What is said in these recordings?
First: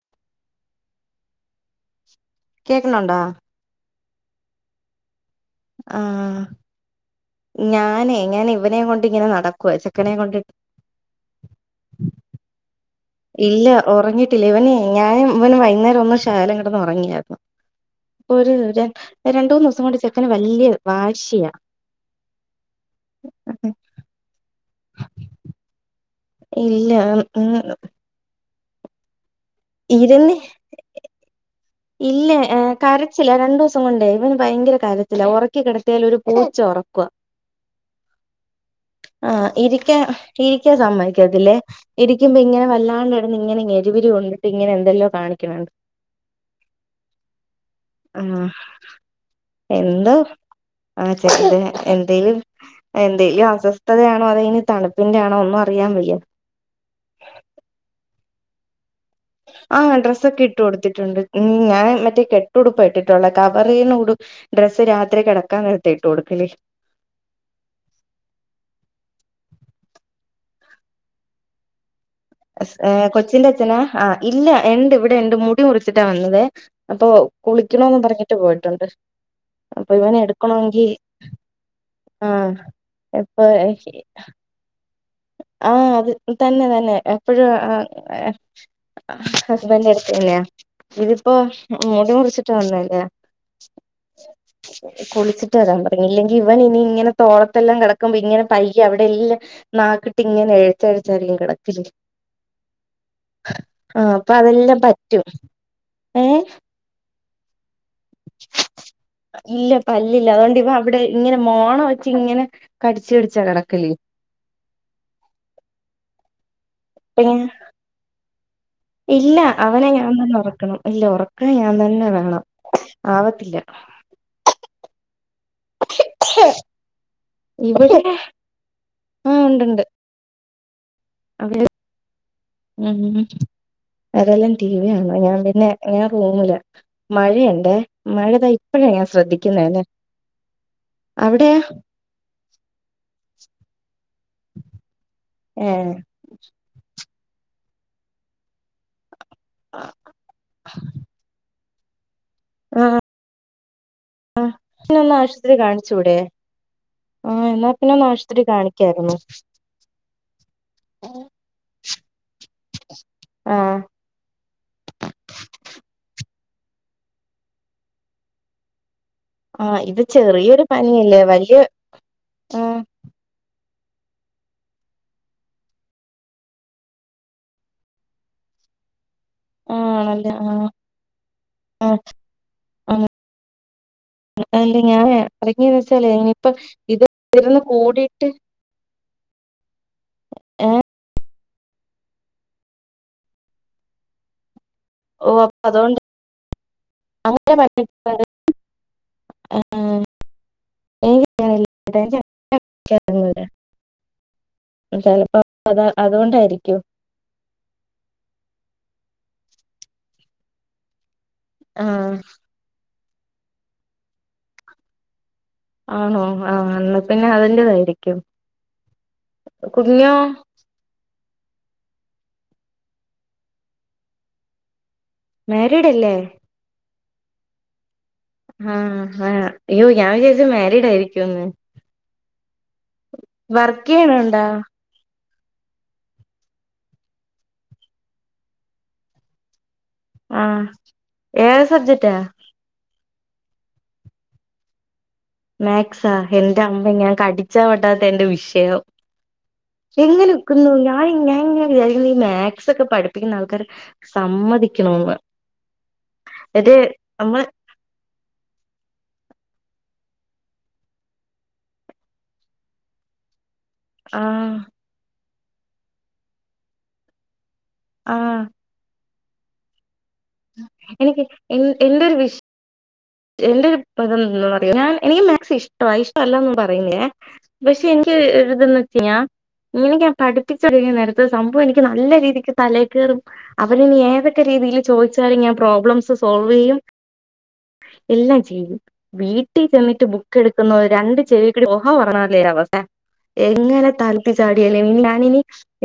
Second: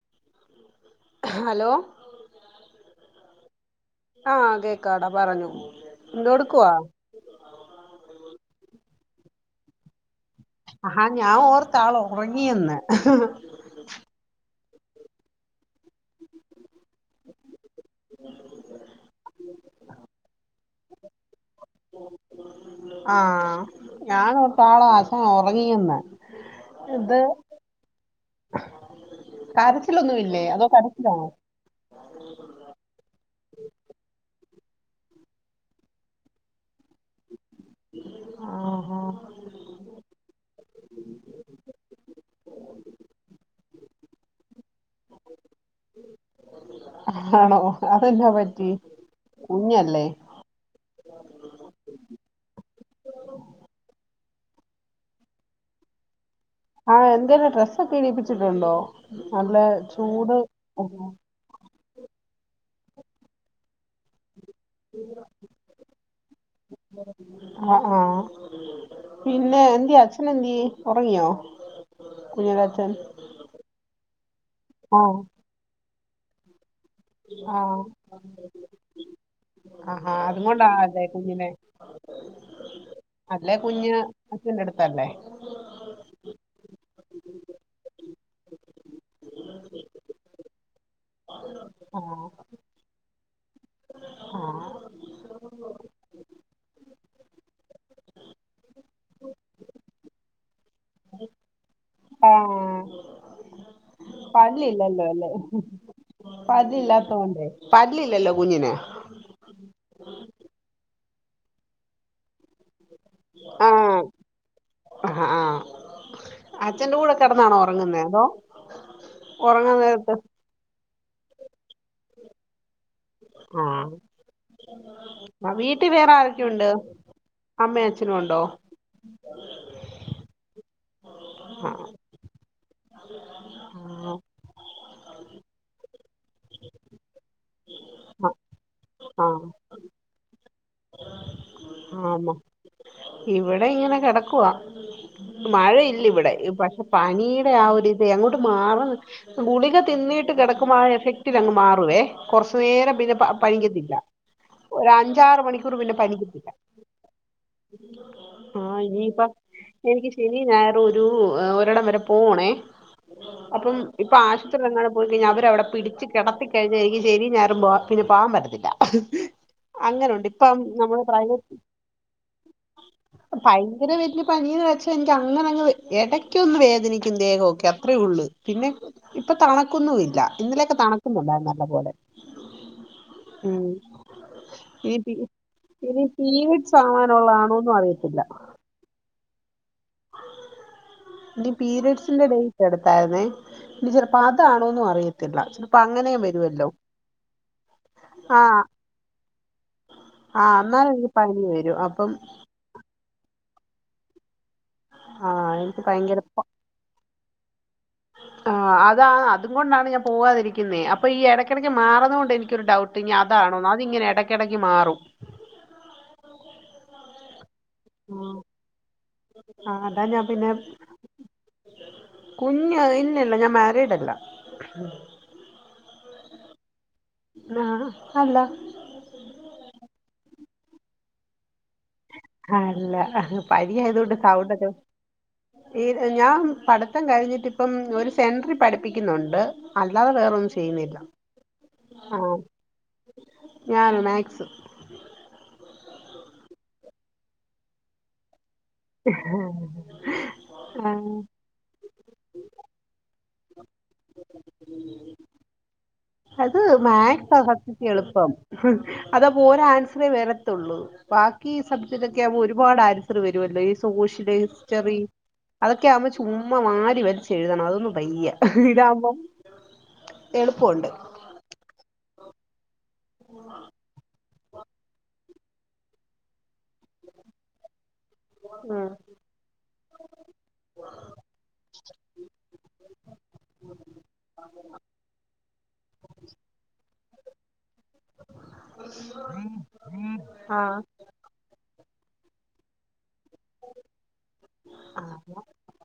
[unintelligible] കേക്കണ് ണ്ടാ ആ കേക്കാടാ പറഞ്ഞോ എന്തോ ആഹ് ടുക്കുവാ ഞാനേ ഞാൻ ഇവനേ കൊണ്ട് ഇങ്ങനെ നടക്കുവ ചെക്കനെ കൊണ്ട് ആഹാ ഞാൻ ഓർത്ത് ആൾ ഉറങ്ങിയന്ന് ഇല്ല ഉറങ്ങീട്ടില്ല ഇവന് ഞാനും ഇവനും വൈന്നേരം ഒന്ന് ശകലം കെടന്ന് ഉറങ്ങിയാര്ന്നു ഒര് ര രണ്ട്മൂന്ന് ദിവസം കൊണ്ട് ചെക്കന് വല്ല്യ വാശിയാ ആ ഞാൻ ഓർത്ത് ആള് ആശാൻ ഒറങ്ങിയെന്ന് ഇല്ല ഉം അ് ഇരുന്ന് കരച്ചിലൊന്നുവില്ലേ അതോ കടിച്ചിലാണോ? ഇല്ല ഏ കര ച്ചിലാ രണ്ടൂസം കൊണ്ടേ ഇവൻ ഭയങ്കര കരച്ചിലാ ഒറക്കിക്കിടത്തിയാല് ഒരു പൂച്ച ഒറ ആഹാ ആ ഇരിക്ക ഇരിക്കാ സമ്മതി [unintelligible] ഇരിക്കുമ്പിങ്ങനെ വല്ലാണ്ട് കെടന്നിങ്ങനെ ഞെരുവിരി കൊണ്ടിട്ടിങ്ങനെന്തെല്ലോ കാണിക്കണണ്ട് [inaudible] ആണോ അതെന്നാ ആഹ് പറ്റി കുഞ്ഞല്ലേ എന്ധോ ആ [unintelligible] എന്തേലും എന്തേലും അസ്വസ്ഥതയാണോ അതിനി തണുപ്പിന്റെയാണോ ഒന്നും അറിയാൻ വയ്യ ആഹ് എന്തേലും ഡ്രസ്സൊക്കെ ഇടീപ്പിച്ചിട്ടുണ്ടോ? നല്ല ആഹ് ചൂട് ഡ്രസ്സൊക്കെ ഇട്ട് ആഹ് കൊടുത്തിട്ടുണ്ട് ഊം ഞാൻ മറ്റേ കെട്ടുടുപ്പ ഇട്ടിട്ടുള്ളെ കവറീ [unintelligible] ഡ്രസ്സ് രാത്രി കെടക്കാൻ നേരത്താ ഇട്ട് കൊടുക്കല് ആഹ് പിന്നെ എന്ത്യേ അച്ഛനെന്ത്യേ ഉറങ്ങിയോ? കുഞ്ഞിന്റെ ഏ അച്ഛൻ കൊച്ചിന്റച്ഛനാ? അ ഇല്ല എണ്ട് ആഹ് ഇവിടെണ്ട് മുടി മുറിച്ചിട്ടാ വന്നത് അപ്പൊ ആഹ് കുളിക്കണോന്ന് പറഞ്ഞിട്ട് പോയിട്ടുണ്ട് അപ്പൊ ആഹാ ഇവനെ എടുക്കണെങ്കി അതുകൊണ്ടാണല്ലേ കുഞ്ഞിനെ ആഹ് അല്ലേ കുഞ്ഞ് എപ്പഹീ അച്ഛന്റെ അടുത്തല്ലേ ആ അത് തന്നെ തന്നെ എപ്പോഴും ഹസ്ബൻഡിന്റടുത്തിലേ ഇതിപ്പോ മുടി മുറിച്ചിട്ട് വന്നല്ലേ ഹ കുളിച്ചിട്ട് വരാൻ പറഞ്ഞു ഇല്ലെങ്കിൽ ഇവനിനിയിങ്ങനെ തോളത്തെല്ലാം കെടക്കുമ്പിങ്ങനെ പയ്യെ അവിടെയെല്ലാം നാക്കിട്ടിങ്ങനെ എഴച്ചഴച്ചായിരിക്കും കെടക്കല് ആഹ് ആ അപ്പൊതെല്ലാം പല്ലില്ലല്ലോ പറ്റും അല്ലേ ഏ പല്ലില്ലാത്തോണ്ടേ പല്ലില്ലല്ലോ കുഞ്ഞിന്? ഇല്ല പല്ലില്ല അതോണ്ടിവൻ അവിടെ ഇങ്ങനെ മോണ വെച്ച് ഇങ്ങനെ കടിച്ച് പിടിച്ചാ കെടക്കല് ആഹ് ആഹ് ആഹ് അച്ഛന്റെ കൂടെ കിടന്നാണോ ഉറങ്ങുന്നുന്നത് അതോ? ഇല്ല ഉറങ്ങാൻ അവനെ ഞാൻ നേരത്ത് തന്നെ ഉറക്കണം ഇല്ല ഉറക്കാൻ ഞാൻ തന്നെ വേണം ആവത്തില്ല അ വീട്ടി വേറാരൊക്കെയുണ്ട് ഇവിടെ ആ ഉണ്ടുണ്ട് ആ ഊം അതല്ലാം ടി വിയാണ്ഞാൻപിനെന ഞാൻ റൂമിലപോവ്ന്നിമഴയിണ്ടേ മഴ താ ഇപ്പഴാ ഞാൻ ആഹ് ശ്രദ്ധിക്കുന്നേ ന്നെ അവിടെ? ആമ ഇവിടെ ഇങ്ങനെ കെടക്കവാ ഏ മഴയില്ലിവിടെ പനീടെ ആ ഒരിതേ അങ്ങോട്ട് മാറ്ണ് ഗുളിക ആ തിന്നീട്ട് കിടക്കുമ്പോൾ ആ എഫക്റ്റിൽ അങ്ങ് മാ റുവേ കുറച്ചു നേരം പിന്നെ പ പനിക്കത്തില്ല ഒരഞ്ചാറ് മണിക്കൂർ പിന്നെ പനിക്കത്തില്ല ആ എന്നാ പിന്നെ ഒന്നാശുപത്രി ആഹ് കാണിക്കായിര്ന്നു. ഇനിയിപ്പ എനിക്ക് ശനി, ഞായറു ഒരു ഒരെടം വരെ പോകണേ അപ്പം ആഹ് ഇപ്പൊ ആശുപത്രിയിലെങ്ങാനും പോയി കഴിഞ്ഞാൽ അവരവിടെ പിടിച്ച് കെട കടത്തിക്കഴിഞ്ഞ എനിക്ക് ശനി ഞായറും പോവാൻ പറ്റത്തില്ല ആ ഇത് അങ്ങനുണ്ട് ഇപ്പം ചെറിയൊരു നമ്മള് പനിയല്ലേ? പ്രൈവറ്റ് വലിയ ആ അങ്ങനെ വല്യ പനീന്ന് വെച്ചാ എനിക്ക് അങ്ങനങ്ങ് എടക്കൊന്ന് വേദനിക്കും ദേഹൊക്കെ അത്രേ ഉള്ളു പിന്നെ ഇപ്പ ആഹ് തണക്കുന്നു ഇല്ല ആണല്ലേ ഇന്നലെയൊക്കെ തണക്കുന്നുണ്ടാര്ന്നു നല്ല പോലെ ആ ഉം [inaudible] അല്ല ഇനി ഞാന പി ഇറങ്ങിയന്ന് ഇനി വെച്ചേ ഇപ്പൊ പീരിയഡ്സ് ഇത് ഇരുന്ന് ആവാനുള്ളതാണോന്നും അറിയത്തില്ല കൂടിട്ട് ഏ ഇ പീരയഡ്സിന്റെ ഡേറ്റ് എടുത്തായിുന്നേ ഇനി ചിലപ്പോ അതാണ് ന്ന ഓ അറിയത്തില്ല അപ്പൊ ചിലപ്പോ അതുകൊണ്ട് അങ്ങന വരുവല്ലോ അങ്ങനെ ആ ആഹ എന്നാല എനിക്ക് പനി വരും അപ്പം ആഹ ചിലപ്പോ അത് എനിക്ക് ഭയങ്കര പ്പ അതുകൊണ്ടായിരിക്കും ആഹ അത അതുകൊണ്ടാണ് ഞാൻ പോകാതിരിക്കുന്നത് അപ്പൊ ഈ ഇടയ്ക്കിടയ്ക്ക് ആഹ് മാറുന്നകൊണ്ട് എനിക്കൊരു ഡൗട്ട് അതാണോ അതിങ്ങനെ ഇടക്കിടക്ക് മാറും ആണോ ആന്നാ പിന്നെ അതി തായിരിക്കും ആഹ് അതാ കുഞ്ഞോ ഞാൻ പിന്നെ കുഞ്ഞ് ഇലല്ല ഞാൻ മാരിഡല്ല മരിഡല്ലേ ആഹ ആഹ ആഹ അയ്യോ ഞാൻ വിചാരിച്ചു മാരിഡ് ആയിരിക്കുംന്ന് ആല്ല വർക്ക് പനിയതൊണ്ട് ചെയ്യണുണ്ടോ സൗണ്ടൊക്കെ ഈ ഞാൻ പഠിത്തം കഴിഞ്ഞിട്ടിപ്പം ഒരു സെൻടറി പഠിപ്പിക്കുന്നുണ്ട് അല്ലാതെ വേറൊന്നും ആഹ് ചെയ്യുന്നില്ല ഏത് സബ്ജക്റ്റാ ആഹ ഞാന മാക്സ് മാക്സാ എന്റെ അമ്മ ഞാൻ കടിച്ചാ പോട്ടാത്തെ എന്റെ വിഷ [unintelligible] എങ്ങനൊക്കുന്നു ഞാന് ആഹ് ഞാൻ ഇങ്ങനെ വിചാരിക്കും ഈ മാത്സൊക്കെ പഠ് പ്പിക്കുന്ന ആൾക്കര് സമ്മതിക്കണോന്ന് അത് ഇത് മാക്സ നമ്മള് സത്യത്തി എളുപ്പം. അതപ്പോ ഓരോ ആൻസറേ വരത്തോളൂ ബാക്കി സബ്ജക്റ്റൊക്കെ ആകുമ്പോ ഒരുപാട് ആൻസറ് വരുവല്ലോ? സോഷ്യൽ ആഹ് ഹിസ്റ്ററി അതൊക്കെ ആവുമ്പോ ചുമ്മ വാരി വലിച്ച് എഴുതണം അതൊന്നന്ന് വയ്യ. ആഹ് ഇതാവുമ്പോ എനിക്ക് എ എന്തൊരു വിഷ എന്റെ [unintelligible] ഞാൻ എനിക്ക് മാക്സ് ഇഷ്ട ഇഷ്ടല്ലന്ന് പറയുന്നില്ലേ പക്ഷെ എ ക്ക് ഒര്ത്ന്ന് ഉം [unintelligible] ഇങ്ങനെക്ക ഞാൻ പഠിപ്പിച്ച തരണ നേരത്ത സംഭവം എനിക്ക് നല്ല രീതിക്ക് തലേ കേറും അവര്നി ഏതൊക്കെ രീ തില് ചോദിച്ചാ ഞാ പ്രോബ്ലംസ് സോൾവെയ്യും എല്ലാം ചെയ്യും വീട്ടിൽ ചെന്നിട്ട് ബുക്ക് എടുക്കുന്ന ആഹ് രണ്ട് ചെറിയ ഓ ഒറങ്ങ ക്ലിയറ പക്ഷെ എങ്ങനെ തലത്തി ചാടിയല്ലേ ഞാനിനി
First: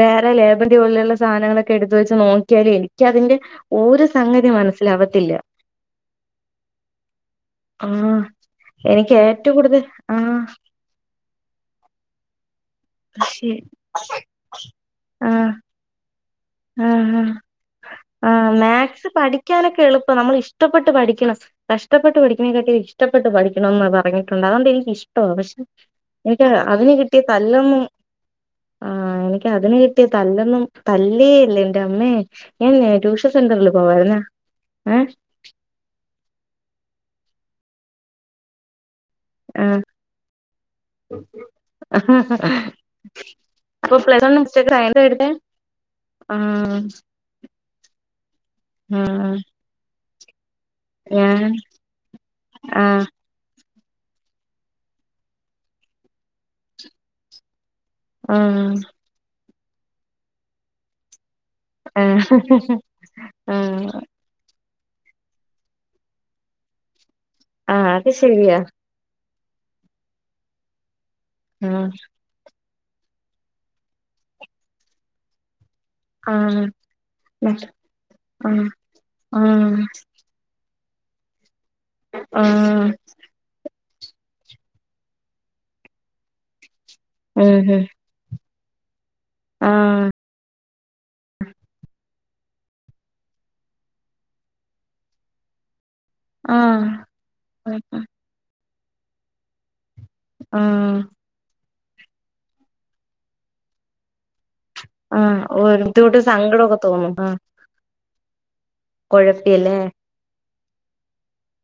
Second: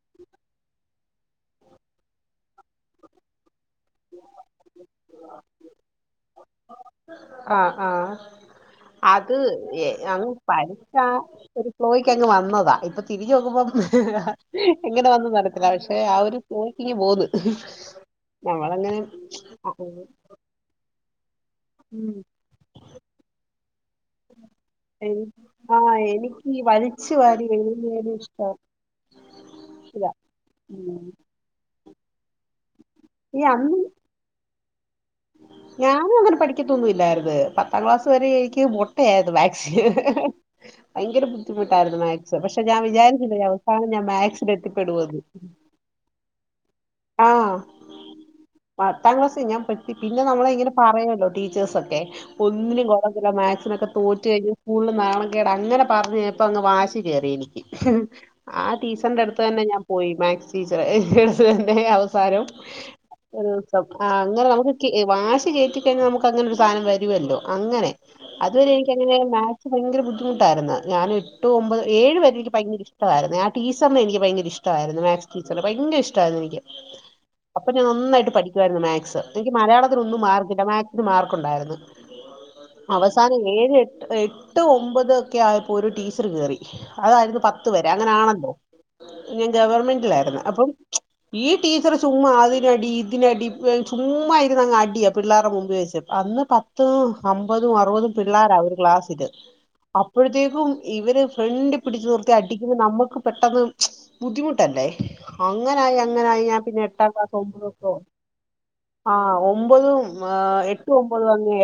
വേറെ ലേബറിൻഡിയ പോലുള്ള സാധനങ്ങളൊക്കെ എടുത്ത് വെച്ച് നോ ക്കിയാലും എനിക്ക് അതിന്റെ ഒരു സംഗതിയും മനസ്സിലാവത്തില്ല. ആ ആ ആഹ് എനിക്ക് അത് ഏറ്റവും കൂടുതൽ അങ്ങ് ആഹ് പഠിച്ച ഒരു ഫ്ലോയിക്ക് അങ്ങ് വന്നതാ ഇപ്പ തിരി പക്ഷേ നോക്കുമ്പം എങ്ങനെ വന്നു ആഹ് നറത്തില്ല പക്ഷെ ആ ഒരു നോക്കി ഇങ്ങു പോന്ന് നമ്മളങ്ങനെ മാത്‍സ് പഠിക്കാനൊക്കെ എളുപ്പം നമ്മള് ഇഷ്ടപ്പെട്ട് പഠിക്കണം ഉം കഷ്ടപ്പെട്ട്ഠിക്കതിനെക്കാട്ടി ഇഷ്ടപ്പെട്ട് പഠിക്കണന്ന് പറഞ്ഞിട്ടുണ്ട് അതുകൊണ്ട് എനിക്കിഷ്ട എനി പക്ഷെ എനിക്ക് അത് വലിച്ചു വാരി എഴുന്നരും ഇഷ്ട ആ എനിക്ക് അതിന് കിട്ടിയ തല്ലൊന്നും തല്ലേയല്ല എന്റെ അമ്മേ ഞാനില്ലേ ട്യൂഷൻ ഈ സെന്ററിൽ അന്ന് പോവായി ര്ന്നു ഞാനും അങ്ങനെ പഠിക്കത്തൊന്നുംല്ലായിരുന്നു പത്താം ക്ലാസ് വരെ എനിക്ക് മോ ട്ടയായിരുന്നു ആഹ് മാക്സില് ഭയങ്കര ബുദ്ധിമുട്ടായിരുന്നു മാത്‍സ് പക്ഷെ ഞാൻ വിചാരിച്ചില്ല അവസാനം ഞാൻ മാത്‍സ്സിൽ എത്തിപ്പെടു വെന്ന് ആ ആഹ് പത്താം ആഹ് ക്ലാസ് ഞാൻ പെട്ട് പിന്നെ നമ്മള് ഇങ്ങനെ പറയല്ലോ ഞാൻ ടീച്ചേഴ്സൊക്കെ ഒന്നിനും ആഹ് കൊള്ളത്തില്ല മാത്‍സ്സിനൊക്കെ തോറ്റു കഴിഞ്ഞ് സ്കൂളില് നാണ കേടാ അങ്ങനെ പറഞ്ഞ്പ്പ അങ്ങ് വാശി കയറീ നി ആ ആഹ് ടീച്ചറിന്റെ അടുത്ത് തന്നെ ഞാൻ പോയി മാക്സ് ടീച്ചറെ ആഹ് അവസാനം [inaudible] ആഹ് അങ്ങനെ നമുക്ക് ക്ക് വാശി കേറ്റി കഴിഞ്ഞാൽ നമുക്ക് ക്ക് അങ്ങനെ ഒരു സാധനം വരുമല്ലോ ആഹ് അങ്ങനെ അത് ശരിയാ അതുവരെ എനിക്കങ്ങനെ മാ ക്സ്‌ ഭയങ്കര ബുദ്ധിമുട്ടായിരുന്നു ഞാൻ എട്ട് ഒമ്പത് ആഹ് ഏഴ് വരേക്കെ ഭയ്ങ്ക ഇഷ്ടമായിരുന്നു ആ ടീച്ചറിനെ എനിക്ക് ഭയങ്കര ഇഷ്ടമായിരുന്നു മാത്‍സ് ടീച്ചറ് ഭയ്ങ്കര ഇഷ്ടമായിരുന്നു എനിക്ക് ആഹ് ആഹ് അപ്പൊ ഞാനന്നായിട്ട് ആഹ് പഠിക്കുവായിരുന്നു മാത്‍സ് എനിക്ക് മലയാളത്തിനൊന്നും മാർക്കില്ല മാത്‍സിന് മാർക്ക് ഉണ്ടായിരുന്നു ആഹ് ആവസാന ഏഴ് എ ട്ട് എട്ട് ഒമ്പത് ഒക്കെ ആയപ്പോ ഒരു ടീച്ചറ് കയറി അതായിരുന്നു ഉം പത്ത് ഹും വരെ അങ്ങനെ ആണല്ലോ ഞാൻ ആഹ് ഗവൺമെന്റിലായിരുന്നു അപ്പം ഈ ടീച്ചറ് ചുമ്മാ അതിനടി ഇതിനടി ചുമ്മായിരുന്നു അങ്ങ് അടിയാ പിള്ളാരുടെ മുമ്പി വെച്ച് അന്ന് ആഹ് പത്തും അമ്പതും അറുപതും പിള്ളാരാ ഒരു ക്ലാസ്സില് അപ്പോഴത്തേക്കും ആഹ് ഇവര് ഫ്രണ്ടി പിടിച്ചു നിർത്തി അടിക്കുമ്പോൾ നമുക്ക് പെട്ടെന്ന് ബുദ്ധിമു ട്ടല്ലേ ആഹ് ഒരു അങ്ങനായി ബുദ്ധിമുട്ട് അങ്ങനായി ഞാൻ സങ്കടൊക്കെ പിന്നെ എട്ടാം തോന്നും ക്ലാസ് ആഹ് ഒമ്പത് ആ കൊഴപ്പിയല്ലേ ഒമ്പതും ആ എ ട്ടും ഒമ്പതും അങ്ങ്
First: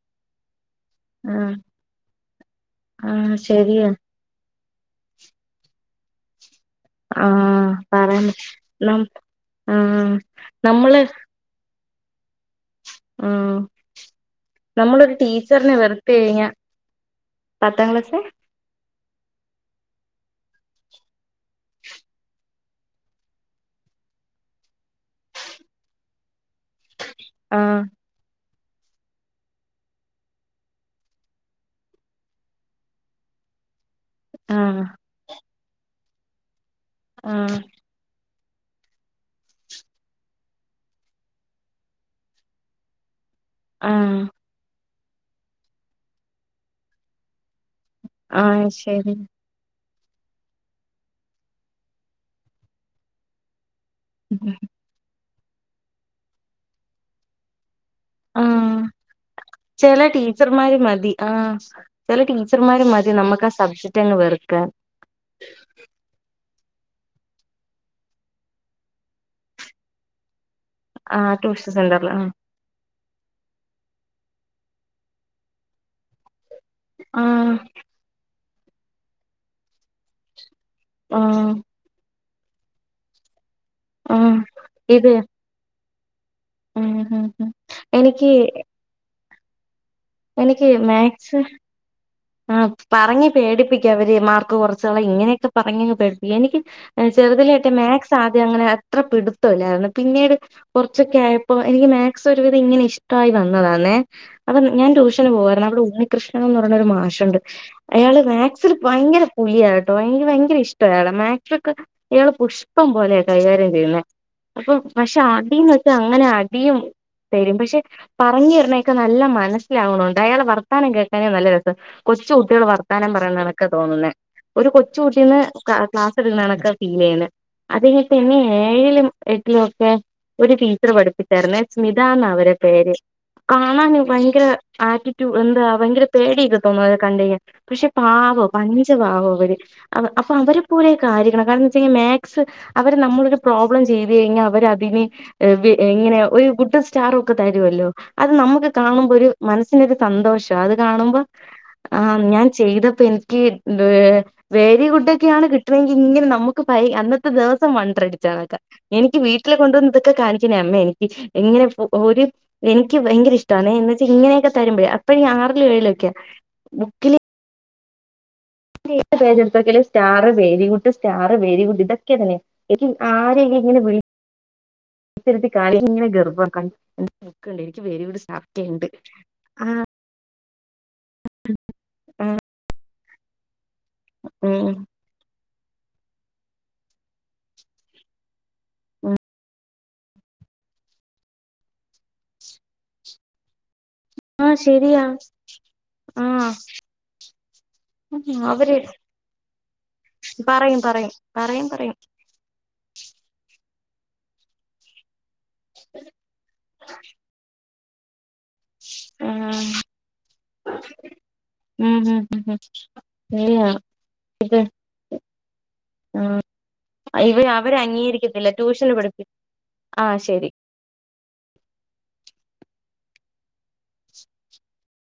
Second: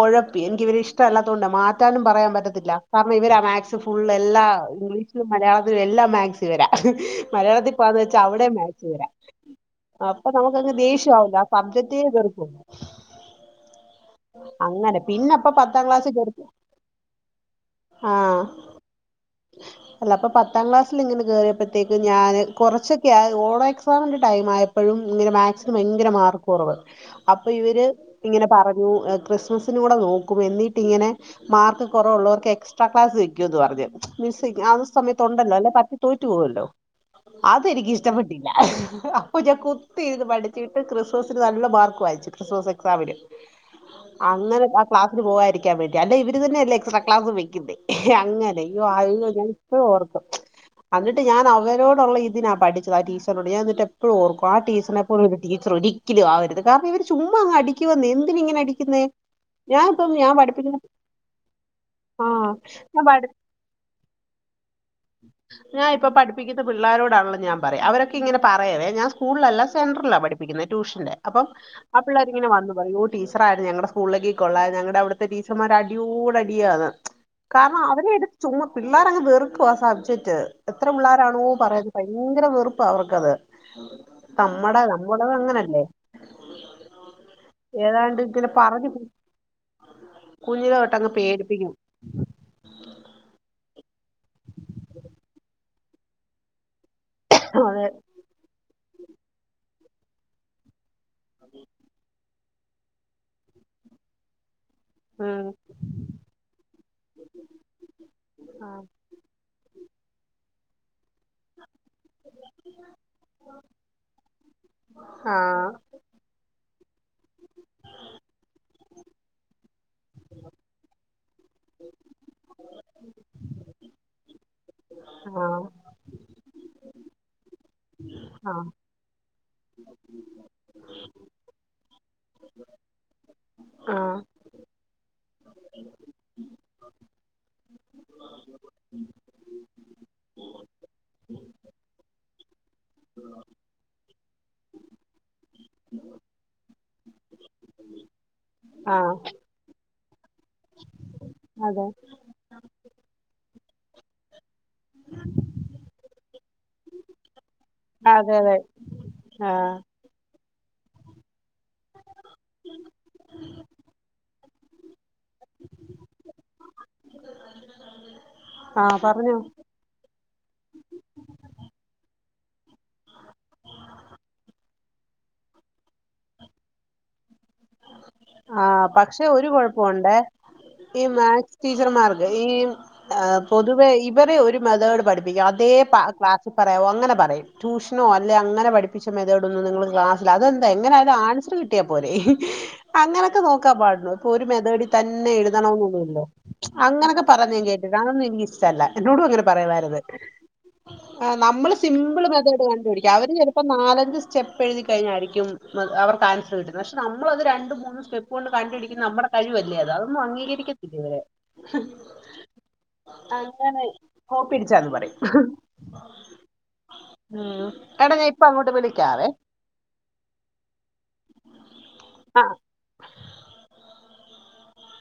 ഒഴപ്പി എനിക്ക് ഇവരെ ഇഷ് ഷ്ടല്ലാത്തൊണ്ട് ആഹ് മാറ്റാനും പറയാൻ പറ്റത്തില്ല കാരണം ആഹ് ഇവര മാത്‍സ് ശരിയാ ഫുള്ള് എല്ലാ ഇംഗ്ലീഷിലും മലയാളത്തിലും എല്ലാം മാത്‍സ് ഇവരാ ആഹ് മലയാളത്തിൽപ്പാന്ന് വെച്ചാ പറയണ്ട അവിടെ മാത് നം ചിവരാ ആഹ് അപ്പൊ നമുക്കങ്ങ് ദേഷ്യവുവല്ല ആ സബ്ജെക്ട്ടേ വെറ് ഉം അങ്ങനെ നമ്മളൊരു പിന്നെ അപ്പൊ ടീച്ചറിനെ പത്താം ക്ലാസ്സിൽ കേറി വെറുത്തെഴിഞ്ഞാ ആ പത്താംക്ലാസേ അല്ല അപ്പൊ പത്താം ക്ലാസ്സിലിങ്ങനെ കേ റിയപ്പത്തേക്ക് ഞാന് കുറച്ചൊക്കെയായ് ഓളെ എക്സാമിന്റെ ടൈമായപ്പോഴും ഇങ്ങനെ മാക്സിന് ഭയ്ങ്കര മാർക്കും കുറവ് അപ്പൊ ആഹ് ഇവര് ഇങ്ങനെ പറ ഞ്ഞു ക്രിസ്മസിന് കൂടെ നോക്കും എന്നിട്ടിങ്ങനെ മാർക്ക് കുറവുള്ളോവർക്ക് എക്സ്ട്രാ ക്ലാസ് വയ്ക്കൂ ന്ന് പറഞ്ഞു മിസ്സിങ്ങ് ആ ആഹ് സമയത്തുണ്ടല്ലോ അല്ല പത്തി തോറ്റു പോവല്ലോ ആഹ് അതെനിക്ക് ഇഷ്ടപ്പെട്ടി ല്ല അപ്പൊ ഞാൻ കുത്തി ഇരുന്ന് പഠിച്ചിട്ട് ക്രിസ്മസിന് നല്ല മാർക്ക് വാങ്ങിച്ചു ക്രിസ്മസ് എക്സാമിന് ആഹ് അങ്ങനെ ആ ക്ലാസ്സിൽ പോവായിരിക്കാൻ വേണ്ടി അല്ലേ ഇവര് തന്നെയല്ലേ എക്സ്ട്രാ ക്ലാസ് വെ ക്ക്ന്നേ ആഹ് അങ്ങനയ്യോ ശരി അയ്യോ ഞാൻ പ്പഴും ഓർക്കും എന്നിട്ട് ഞാൻ അവരോടുള്ള ഇതിനാ പഠിച്ചത് ആ ടീച്ചറിനോട് ഞായെന്നിട്ട്എപ്പ ഇപ്പഴും ഓർക്കും ആ ടീച്ചറിനെ ഴും ഓർക്കും ആ ടീച്ചറെ പോലുള്ള ഒരു ടീച്ചർ ഒരിക്കലും ആവരുത് കാരണം ഇവര് ചുമ്മാ അങ്ങടി ക്കുവാ ന്നേ എന്തിനിങ്ങനെ ആഹ് അടിക്കുന്നേ ഞാൻ ചെല ഇപ്പം ഞാൻ പഠിപ്പിക്കുന്ന ടീച്ചർമാര് മതി ആ ചില ആ ടീച്ചർമാര് ഞാൻ മതി നമുക്ക് ആ സബ്ജക്ട് അങ്ങ് വെറ് ക്കാൻ ഞായിപ്പൊ പഠിപ്പ് പ്പിക്കുന്ന പിള്ളരോടാണല് ഞാൻ പറയാം അവരക്കെ ഇങ്ങനെ പറയുവേ സ്കൂളിലല്ലാ സെന്ററിലാ പഠിപ്പി - പ്പിക്കുന്നേ ട്യൂഷ്ന്റെ ആഹ് അപ്പം ട്യൂഷൻ ആ സെന്ററിൽ ആഹ് പിള്ളാരിങ്ങന വന്നു പറയും ഒ ടീച്ചറായിരുന്നു ഞങ്ങടെ സ്കൂളി ളലേക്ക് കൊള്ളാരുന്ന് ഞങ്ങടെ അവിടുത്തെ ടീച്ചർമാര് അടിയോടടി ടിയാന്ന് ആഹ് കാരണം അവരെ എടുത്ത് ചുമ്മാ പിള്ളാരങ്ങ് വെറുക്കവാ ആ സബ്ജെക്ട് എത്ര പിള്ളാരാണോ ആഹ് പറയത് ഭയ്ങ്കര വെറുപ്പാ അവർക്കത് ആഹ് നമ്മടെ ഇത് നമ്മള് അങ്ങനെല്ലേ ഉം ഉം ഉം ഏതാണ്ട് എനിക്ക് ഇങ്ങനെ പറഞ്ഞു എനിക്ക് മാത്‍സ് പേടിപ്പിക്കും ആ പറഞ്ഞി പേടിപ്പിക്കാവര് മാർക്ക് കുറച്ചു കളയും ഇങ്ങനെയൊക്കെ പറഞ്ഞ ങ്ങ് പേടിപ്പിക്ക എനിക്ക് ചെറുതിലോട്ടെ അതെ മാത്‍സ് ആദ്യം അങ്ങനെ അത്ര പിടുത്തമില്ലാരുന്നു പിന്നീട്കൊറ ച്ചൊക്കെ ആയപ്പോ എനിക്ക് മാത്‍സ് ഒരുവിധം ഇങ്ങനെ ഇഷ്ടായി വന്നതാന്നേ അപ്പം ഞാൻ ട്യൂഷന് ഉം പോവാരുന്നു അവിടെ ഉണികൃഷണനെന്ന് പറയണൊരു മാഷ് ണ്ട് അയാള് മാക്സിൽ ആഹ് ഭയങ്കര പുലിയാട്ടോ എനിക്ക് ഭയ്ങ്കര ഇഷ്ടാ അയാളെ മാട്രിക്ക് അ യാള് പുഷ്പം പോലെയ കൈകാര്യം ചെയ്യുന്നേ അപ്പൊ പക്ഷെ ആഹ് അടീന്ന് വെച്ചാ അങ്ങനഅടിയും തരും പക്ഷെ പറഞ്ഞു തരണതൊ ക്കെ ക്കെ നല്ല മനസ്സിലാവണണ്ട് അയാൾ വർത്താനം കേൽ - എ നല്ല രസം കൊച്ചു കുട്ടികൾ വർത്താനം പറയുന്നാണക്ക തോന്നുന്നുന്നത് ഒരു കൊച്ച കൂട്ടീന്ന് ക്ലാസ് എടുക്കണാണ്ക്കെ പിന്നെണ് ഫീൽ ചെയ്യുന്നത് അത് പിന്നെ ആഹ് ഏഴിലും എട്ടിലും ഒക്കെ ഒരു ടീച്ചർ പഠിപ്പിച്ചാ രുന്നെ സ്മിതന്ന അവരുടെ പേര് കാണാന് ആഹ് ഭയങ്കര ആറ്റിറ്റ്യൂ് എന്താ ഭയങ്കര പേടിക്കെ [unintelligible] കണ്ടു കഴിഞ്ഞ പക്ഷെ പാവമാ പഞ്ചപാവമാ അവര് അവരെ പോലെ കാര്യണം കാരണം വെച്ച് ഒര് പോലെ കാര്യങ്ങള് കാരണം എന്താന്നുവച്ചുകഴിഞ്ഞാൽ മാത്സ് അവരെ നമ്മളൊരു പ്രോബ്ലം ചെയ്ത്കഴിഞ്ഞാൽ കഴിഞ്ഞാൽ അവരതിനെ ഇങ്ങനെ ഒരു ഗുഡ് സ്റ്റാർ ഒക്കെ തരുവല്ലോ അത് നമുക്ക് ആഹ് കാണുമ്പോ ഒരു മനസ്സിന് ഒരു സന്തോഷം അത് കാണു - അതെ ആ ഞാൻ ചെയ്തപ്പോ എനിക്ക്യന്തവേ വെരിഗുഡ് ഒക്കെയാണ് കിട്ടണെങ്കിൽ ഇങ്ങനെ നമുക്ക് പൈ അന്നത്തെ ദിവസം അതെ അതെ വണ്ടർടിച്ചണക്കാ എനിക്ക് വീട്ടില് [unintelligible] ട്ടില് കൊണ്ട് ആഹ് വന്ന് ഇതൊക്കെ കാണിക്കാ [unintelligible] ണിന്റെ അന്ന് എനിക്ക് ഭയങ്കര ഇഷ്ട്ടാണെ ഇങ്ങനെയൊക്കെ തരുമ്പഴ് അപ്പഴ് ഞാ [unintelligible] ൻ ആറിലും എഴുല് മൊക്കെയാ ബുക്കില് [inaudible] തന്ന തന്ന അതില് എത് പേജെടുത്ത് നോ ക്കിയാലും star very good star very good ഇതൊക്കെ തന്നെയെ [unintelligible] എനിക്ക് ആരേലുംഇങ്ങനെ വിളിച്ചിരുത്തികാണിക്കാൻ [unintelligible] നിക്കുണ്ട് വെരിഗുഡ് ഉണ്ട്‌ ആഹ് പക്ഷെ ഒരു കുഴപ്പമുണ്ടേ ഈ മാത്സ് ടീച്ചർമാർക്ക് ഈ പൊതുവെ ഇവരെ ഒരു ഉം മെതേഡ് പഠിപ്പിക്കും അത് അതേ ക്ലാസ്സിൽ പറയാോ അങ്ങനെ പറയും ട്യൂഷനോ അല്ലെ അങ്ങനെ പഠിപ്പിച്ച മതോടൊന്ന നിങ്ങൾ ക്ലാ അതെന്താ എങ്ങനെ ആത് ആൻസർ കിട്ടിയാ പോരെ അങ്ങനെയൊക്കെ നോക്കാൻ പാട ഇപ്പൊ ഒരു ആഹ് മെതേടി ശരിയാ തന്നെ എഴുതണ അത് പ്പൊ ഒരു മേതേടിതന്നെ എഴുതണമെന്നില്ലല്ലോ ആഹ് അങ്ങനെയൊക്കെ പറഞ്ഞ ഞാൻകേട്ടിട്ട് അതൊന്നും അവര് എനക്ക്ഇഷ്ട്ടമല്ല എന്നട അങ്ങനെ പറയമായിരത്് പറയും പറയും പറയും നമ്മള് പറയും സിപിൾ മെതേഡ് കണ്ടുപിടിക്ക അവര് ച ഇപ്പൊ നാലഞ്ച് സ്റ്റെപ്പ് എഴുതി കഴിഞ്ഞായിരിക്കും അവർ കാൻസൽ കിട്ടുന്നത്ക്ഷ അത് രണ്ട മൂന്നും സ്റ്റെപ്പ് കൊണ്ട് കണ്ടിടുന്ന നമ്മുടെ ആ കഴിവല്ലേ അത് അതൊന്നും അംഗീകരിക്കുന്നില്ല ഇവരെ ഉം ഉം ഇല്ല അങ്ങനെ ഇത് കോപ്പിടിച്ചന്ന് പറയും ആ ഇവ ഉം അവര് എട ഞാൻ ഇപ്പ അംഗീകരിക്കത്തില്ല അങ്ങോട്ട് ട്യൂഷന് പഠിപ്പി വിളിക്കാവേ ആ ശരി ആഹ [unintelligible]